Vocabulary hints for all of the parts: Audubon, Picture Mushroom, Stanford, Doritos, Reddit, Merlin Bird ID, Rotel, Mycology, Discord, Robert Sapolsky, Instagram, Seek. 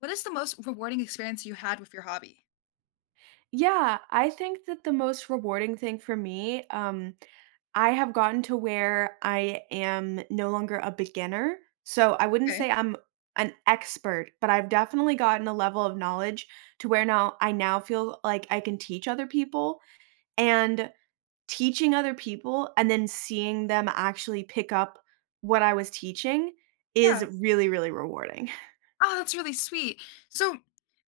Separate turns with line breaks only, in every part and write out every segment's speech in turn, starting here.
What is the most rewarding experience you had with your hobby?
Yeah, I think that the most rewarding thing for me, I have gotten to where I am no longer a beginner. So I wouldn't
Okay.
say I'm an expert, but I've definitely gotten a level of knowledge to where now feel like I can teach other people and teaching other people and then seeing them actually pick up what I was teaching is
Yeah.
really, really rewarding.
Oh, that's really sweet. So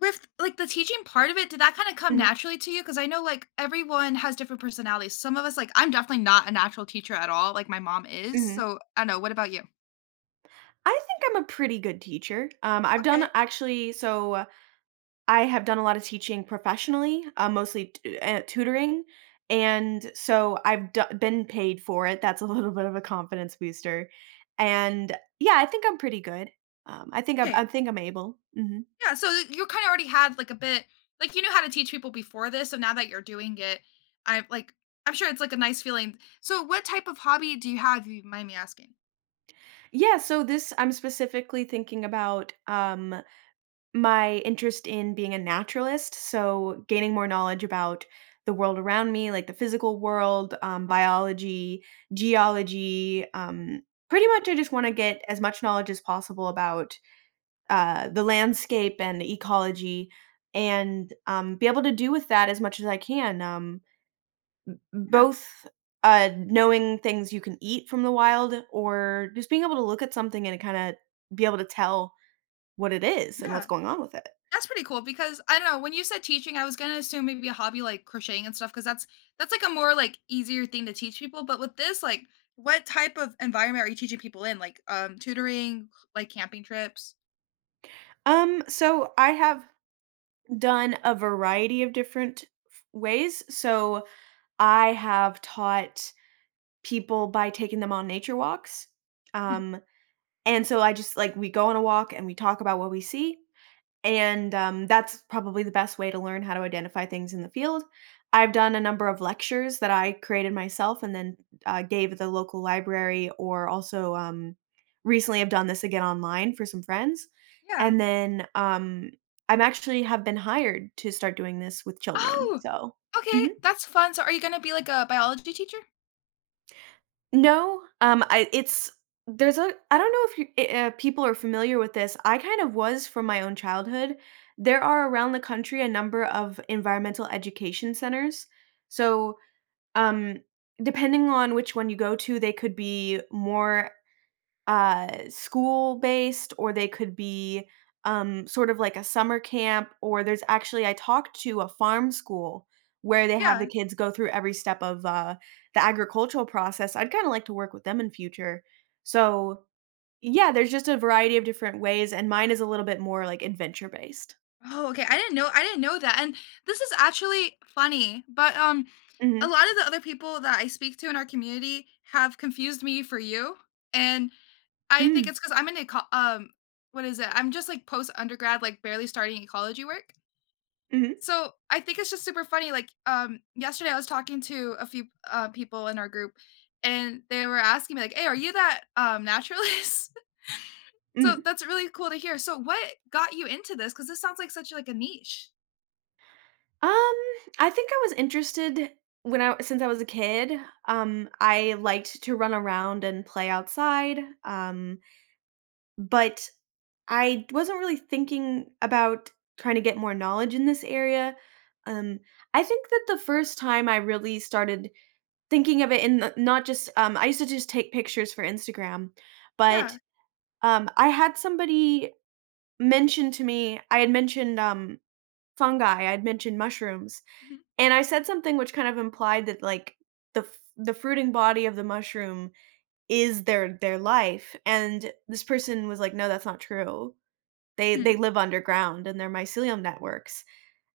with the teaching part of it, did that kind of come
Mhm,
naturally to you? Because I know everyone has different personalities. Some of us, I'm definitely not a natural teacher at all, like my mom is.
mhm.
So I don't know. What about you?
I think I'm a pretty good teacher. I've done
Okay.
actually so I have done a lot of teaching professionally, mostly t tutoring, and so I've do been paid for it. That's a little bit of a confidence booster, and yeah, I think I'm pretty good. I
Okay.
think I'm able, mhm.
Yeah. So you kind of already had like a bit, like you knew how to teach people before this. So now that you're doing it, I like, I'm sure it's like a nice feeling. So what type of hobby do you have, if you mind me asking?
Yeah, so this I'm specifically thinking about, my interest in being a naturalist, so gaining more knowledge about the world around me, like the physical world, biology, geology. Pretty much, I just want to get as much knowledge as possible about the landscape and ecology, and be able to do with that as much as I can.
Yeah.
Both knowing things you can eat from the wild, or just being able to look at something and kind of be able to tell what it is and what's
Yeah.
going on with it.
That's pretty cool because I don't know, when you said teaching, I was gonna assume maybe a hobby like crocheting and stuff because that's like a more easier thing to teach people. But with this, like what type of environment are you teaching people in? Like tutoring, like camping trips?
So I have done a variety of different ways. So I have taught people by taking them on nature walks.
Mhm.
Um, and so I just like we go on a walk and we talk about what we see. And, that's probably the best way to learn how to identify things in the field. I've done a number of lectures that I created myself and then, gave at the local library or also, recently I've done this again online for some friends.
Yeah.
And then, I'm actually have been hired to start doing this with children,
Oh,
so
okay.
mhm.
That's fun. So are you gonna be like a biology teacher?
No, I it's there's a I don't know if you I people are familiar with this. I kind of was from my own childhood. There are around the country a number of environmental education centers. So, um, depending on which one you go to, they could be more school based, or they could be sort of like a summer camp, or there's actually, I talked to a farm school where they have the
Yeah.
kids go through every step of the agricultural process. I'd kind of like to work with them in future. So, yeah, there's just a variety of different ways, and mine is a little bit more like adventure based.
Oh, okay. I didn't know that. And this is actually funny, but a
Hmm.
lot of the other people that I speak to in our community have confused me for you. And I think
Mm,
it's because 'cause I'm in eco what is it? I'm just, like, post undergrad, like, barely starting ecology work.
hmm.
So, I think it's just super funny, like, yesterday I was talking to a few, people in our group, and they were asking me, like, "Hey, are you that, naturalist?" So,
Hmm.
that's really cool to hear. So, what got you into this? Because this sounds like such, like, a niche.
Um, I think I was interested when I since I was a kid. I liked to run around and play outside. Um, But I wasn't really thinking about trying to get more knowledge in this area. Um, I think that the first time I really started thinking of it in the, not just I used to just take pictures for Instagram, but
Yeah.
I had somebody mention to me. I had mentioned fungi. I had mentioned mushrooms,
Mhm,
and I said something which kind of implied that like the fruiting body of the mushroom is their life. And this person was like, "No, that's not true.
mhm.
They live underground in their mycelium networks,"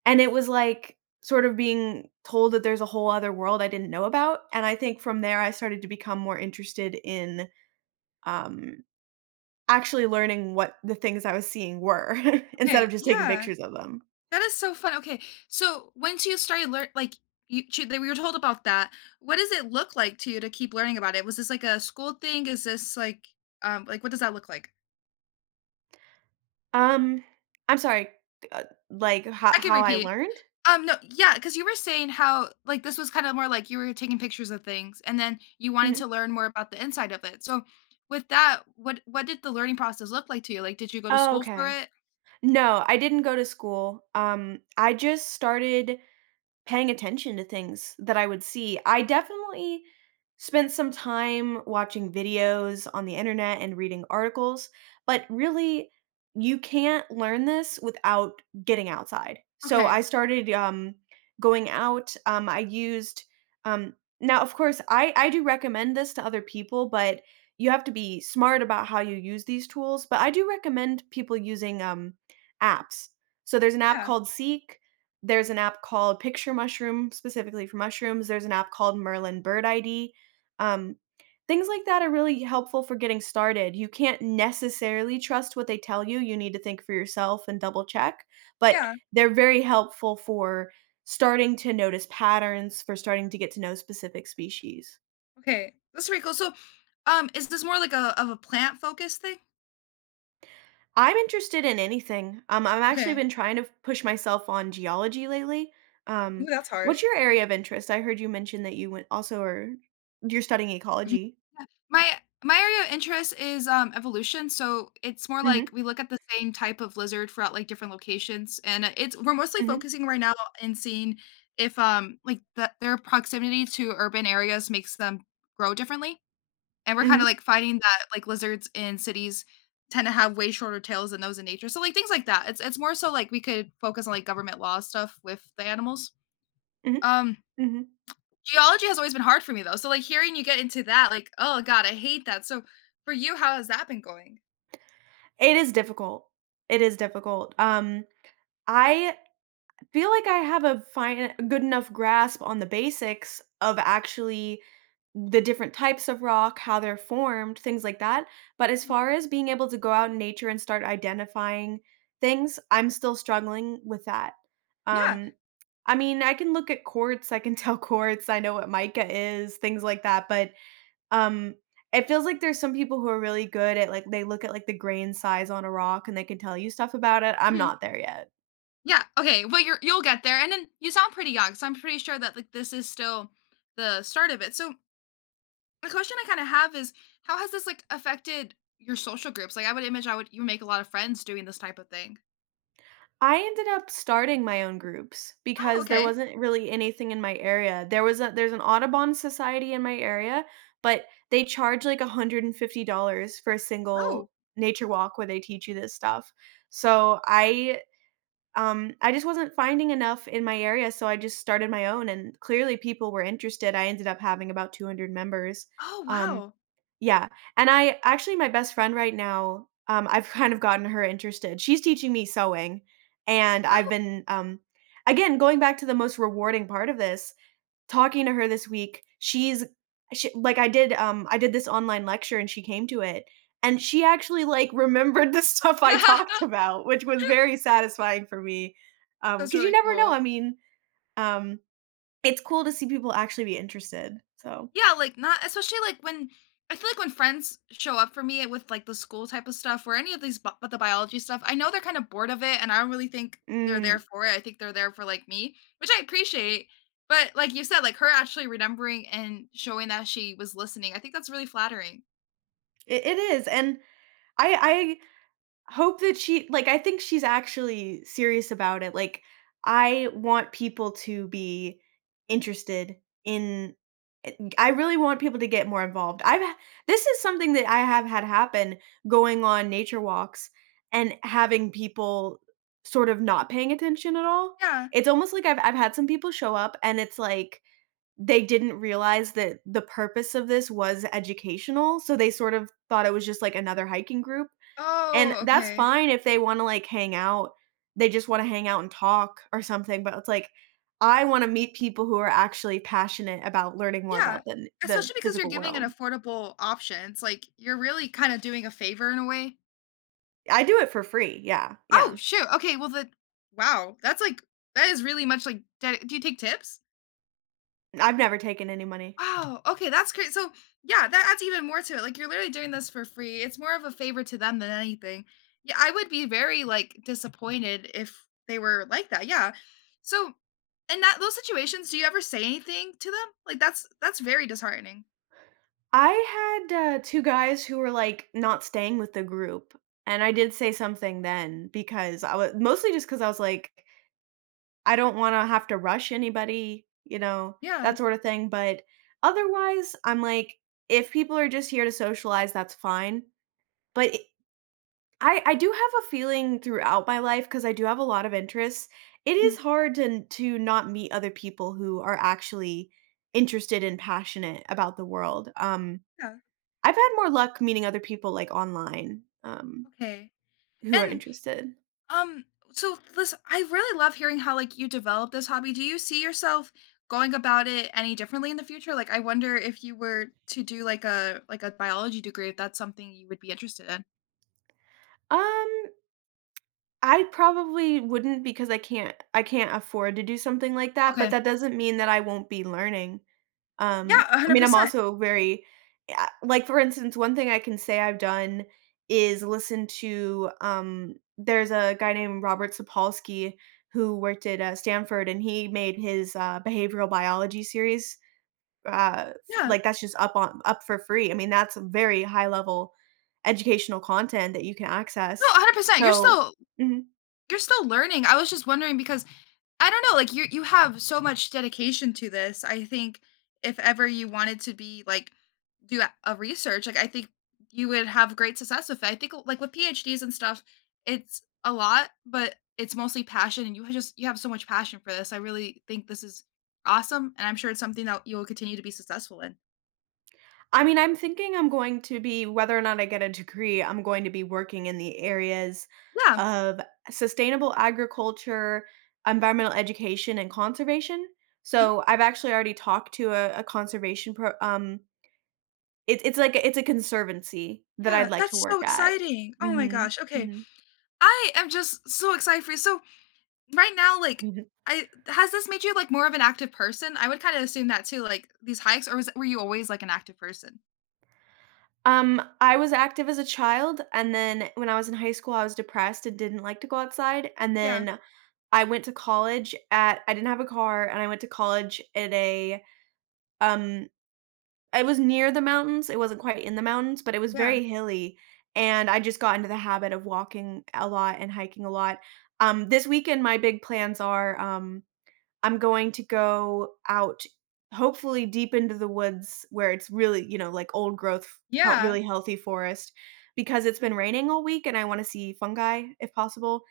and it was, like, sort of being told that there's a whole other world I didn't know about, and I think from there, I started to become more interested in, um, actually learning what the things I was seeing were instead of
Okay,
just taking
yeah.
pictures of them.
That is so fun. Okay, so once you started learn, like that we were told about that, what does it look like to you to keep learning about it? Was this like a school thing? Is this like, what does that look like?
Um, I'm sorry, uh, like,
I can
how I
repeat.
learned?
No, yeah, because you were saying how like this was kind of more like you were taking pictures of things, and then you wanted
Mhm.
to learn more about the inside of it. So, with that, what did the learning process look like to you? Like, did you go to
Oh,
school for
okay.
it?
No, I didn't go to school. I just started paying attention to things that I would see. I definitely spent some time watching videos on the internet and reading articles, but really, you can't learn this without getting outside. So
Okay.
I started going out. Um, now, of course, I do recommend this to other people, but you have to be smart about how you use these tools. But I do recommend people using apps. So there's an app
Yeah.
called Seek, there's an app called Picture Mushroom, specifically for mushrooms. There's an app called Merlin Bird ID. Um, things like that are really helpful for getting started. You can't necessarily trust what they tell you. You need to think for yourself and double check, but
Yeah.
they're very helpful for starting to notice patterns, for starting to get to know specific species.
Okay. That's pretty cool. So, is this more like a of a plant focused thing?
I'm interested in anything. I've actually
Okay.
been trying to push myself on geology lately.
Ooh,
Um,
that's hard.
what's your area of interest? I heard you mention that you went also are you're studying
Mhm.
ecology.
Yeah. My area of interest is, evolution, so it's more like
Mhm.
we look at the same type of lizard throughout, like, different locations, and it's we're mostly
Mhm.
focusing right now in seeing if, like, their proximity to urban areas makes them grow differently, and we're kinda,
Mhm.
like, finding that, like, lizards in cities tend to have way shorter tails than those in nature, so, like, things like that. It's more so, like, we could focus on, like, government law stuff with the animals.
Mhm.
Um,
Mhm.
geology has always been hard for me though, so, like, hearing you get into that, like, oh god, I hate that. So, for you, how has that been going?
It is difficult. It is difficult. I feel like I have a fine good enough grasp on the basics of actually the different types of rock, how they're formed, things like that. But as
Mhm.
far as being able to go out in nature and start identifying things, I'm still struggling with that.
Yeah.
Um, I mean, I can look at quartz, I can tell quartz, I know what mica is, things like that, but um, it feels like there's some people who are really good at, like they look at, like, the grain size on a rock, and they can tell you stuff about it. I'm
Mhm.
not there yet.
Yeah, okay, well, you'll get there, and then you sound pretty young, so I'm pretty sure that, like, this is still the start of it. So, the question I kinda have is, how has this, like, affected your social groups? Like, I would you make a lot of friends doing this type of thing.
I ended up starting my own groups
Oh,
because there
okay.
wasn't really anything in my area. There was a There's an Audubon society in my area, but they charge like $150 for a
Oh.
single nature walk where they teach you this stuff. So I just wasn't finding enough in my area, so I just started my own and clearly people were interested. I ended up having about 200 members.
Oh,
Um
wow.
yeah, and I actually my best friend right now, I've kind of gotten her interested. She's teaching me sewing, and I've
Oh.
been, again, going back to the most rewarding part of this, talking to her this week, she like, I did this online lecture and she came to it, and she actually, like, remembered the stuff I talked about, which was very satisfying for me.
That's
Because you
really
never know,
cool.
I mean, um, it's cool to see people actually be interested, so
Yeah, like not especially like when I feel like when friends show up for me with like the school type of stuff or any of these but the biology stuff, I know they're kind of bored of it and I don't really think they're
mm,
there for it. I think they're there for like me, which I appreciate. But like you said, like her actually remembering and showing that she was listening, I think that's really flattering.
it is, and I hope that she like I think she's actually serious about it. Like I want people to be interested in, I really want people to get more involved. This is something that I have had happen going on nature walks and having people sort of not paying attention at all.
Yeah.
It's almost like I've had some people show up and it's like they didn't realize that the purpose of this was educational, so they sort of thought it was just like another hiking group and
Oh,
that's
okay.
fine if they wanna, like, hang out. They just wanna hang out and talk or something, but it's like, I wanna meet people who are actually passionate about learning more
Yeah.
about the
Especially because you're
physical
giving an
world.
affordable option. It's like you're really kind of doing a favor in a way.
I do it for free, yeah,
Oh,
yeah.
shoot, okay, wow, that's, like that is really much, like d do you take tips?
I've never taken any money.
Oh, okay, that's great, so, yeah, that adds even more to it, like, you're literally doing this for free, it's more of a favor to them than anything. Yeah, I would be very, like, disappointed if they were like that, yeah. So, in that those situations, do you ever say anything to them? Like, that's very disheartening.
I had, two guys who were, like, not staying with the group, and I did say something then because I was mostly just because I was like I don't wanna have to rush anybody,
Yeah,
that sort of thing, but otherwise, I'm like, if people are just here to socialize, that's fine, but it I do have a feeling throughout my life because I do have a lot of interests, it
mhm,
is hard to not meet other people who are actually interested and passionate about the world,
yeah,
I've had more luck meeting other people, like, online,
okay,
who are
and
interested.
Um, so listen, I really love hearing how like you developed this hobby. Do you see yourself going about it any differently in the future? Like I wonder if you were to do like a biology degree, if that's something you would be interested in.
Um I probably wouldn't because I can't afford to do something like that, but
Okay.
that doesn't mean that I won't be learning.
Yeah,
I mean, I'm
100%.
also very yeah, like for instance, one thing I can say I've done is listen to there's a guy named Robert Sapolsky who worked at Stanford and he made his behavioral biology series
Yeah.
like that's just up for free. I mean, that's very high level educational content that you can
No,
access.
100%.
So, mhm.
You're still learning. I was just wondering because I don't know, like, you have so much dedication to this. I think if ever you wanted to be, like, do a research, like, I think you would have great success with it. I think, like, with PhDs and stuff, it's a lot, but it's mostly passion, and you just you have so much passion for this. I really think this is awesome, and I'm sure it's something that you'll continue to be successful in.
I mean, I'm thinking I'm going to be, whether or not I get a degree, I'm going to be working in the areas
Yeah.
of sustainable agriculture, environmental education, and conservation.
Mhm.
So I've actually already talked to a conservation pro. It's like it's a conservancy that I'd
Yeah,
like to
that's
work
so
at.
exciting. Oh my
Hmm.
gosh, okay.
Hmm.
I am just so excited for you. So right now, like, I has this made you, like, more of an active person? I would kinda assume that too, like, these hikes or was were you always, like, an active person?
I was active as a child, and then when I was in high school, I was depressed and didn't like to go outside. And
Yeah,
then I went to college at I didn't have a car, and I went to college at um it was near the mountains, it wasn't quite in the mountains, but it was
yeah,
very hilly, and I just got into the habit of walking a lot and hiking a lot. This weekend, my big plans are, I'm going to go out, hopefully deep into the woods where it's really, you know, like old growth,
yeah.
really healthy forest because it's been raining all week and I want to see fungi if possible.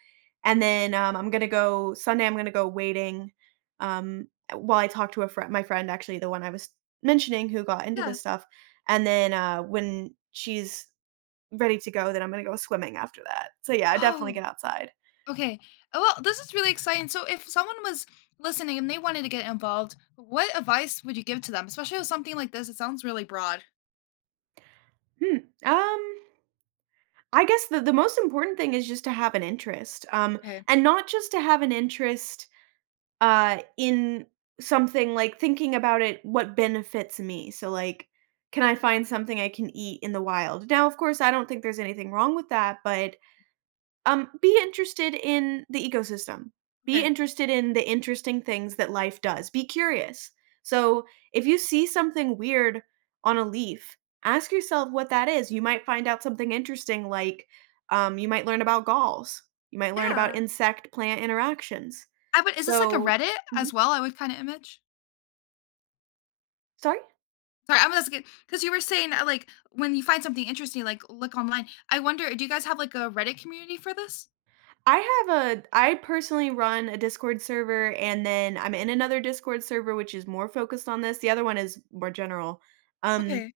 And then I'm going to go Sunday, I'm going to go wading um, while I talk to a friend, my friend, actually, the one I was mentioning who got into
Yeah.
this stuff. And then when she's ready to go, then I'm going to go swimming after that. So yeah, I definitely
Oh,
get outside.
okay. Oh, well, this is really exciting. So if someone was listening and they wanted to get involved, what advice would you give to them? Especially with something like this, it sounds really broad.
Hmm. Um, I guess the most important thing is just to have an interest,
Okay,
and not just to have an interest, in something, like, thinking about it, what benefits me, so, like, can I find something I can eat in the wild? Now, of course, I don't think there's anything wrong with that, but be interested in the ecosystem. Be
okay.
interested in the interesting things that life does. Be curious. So, if you see something weird on a leaf, ask yourself what that is. You might find out something interesting, like you might learn about galls, you might learn about
Yeah.
insect plant interactions.
I would is this like a
So,
Reddit
mhm.
as well, I would kinda image?
Sorry?
Sorry, I'm just because you were saying like when you find something interesting, like look online. I wonder, do you guys have like a Reddit community for this?
I personally run a Discord server and then I'm in another Discord server which is more focused on this. The other one is more general. Um
Okay,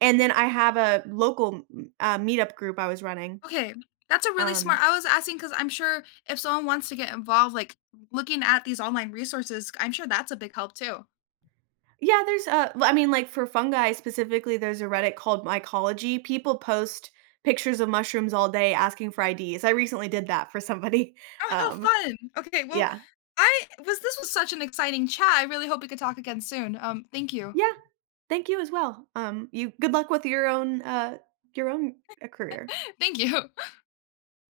And then I have a local, meetup group I was running.
okay, that's a really smart.
Um
I was asking because I'm sure if someone wants to get involved, like looking at these online resources, I'm sure that's a big help too.
Yeah, there's a. well, I mean, like, for fungi specifically, there's a Reddit called Mycology. People post pictures of mushrooms all day asking for IDs. I recently did that for somebody.
Oh, how
Um,
fun! Okay, well,
yeah.
I was. This was such an exciting chat. I really hope we could talk again soon. Thank you,
Yeah, thank you as well. You good luck with your own, career.
thank you.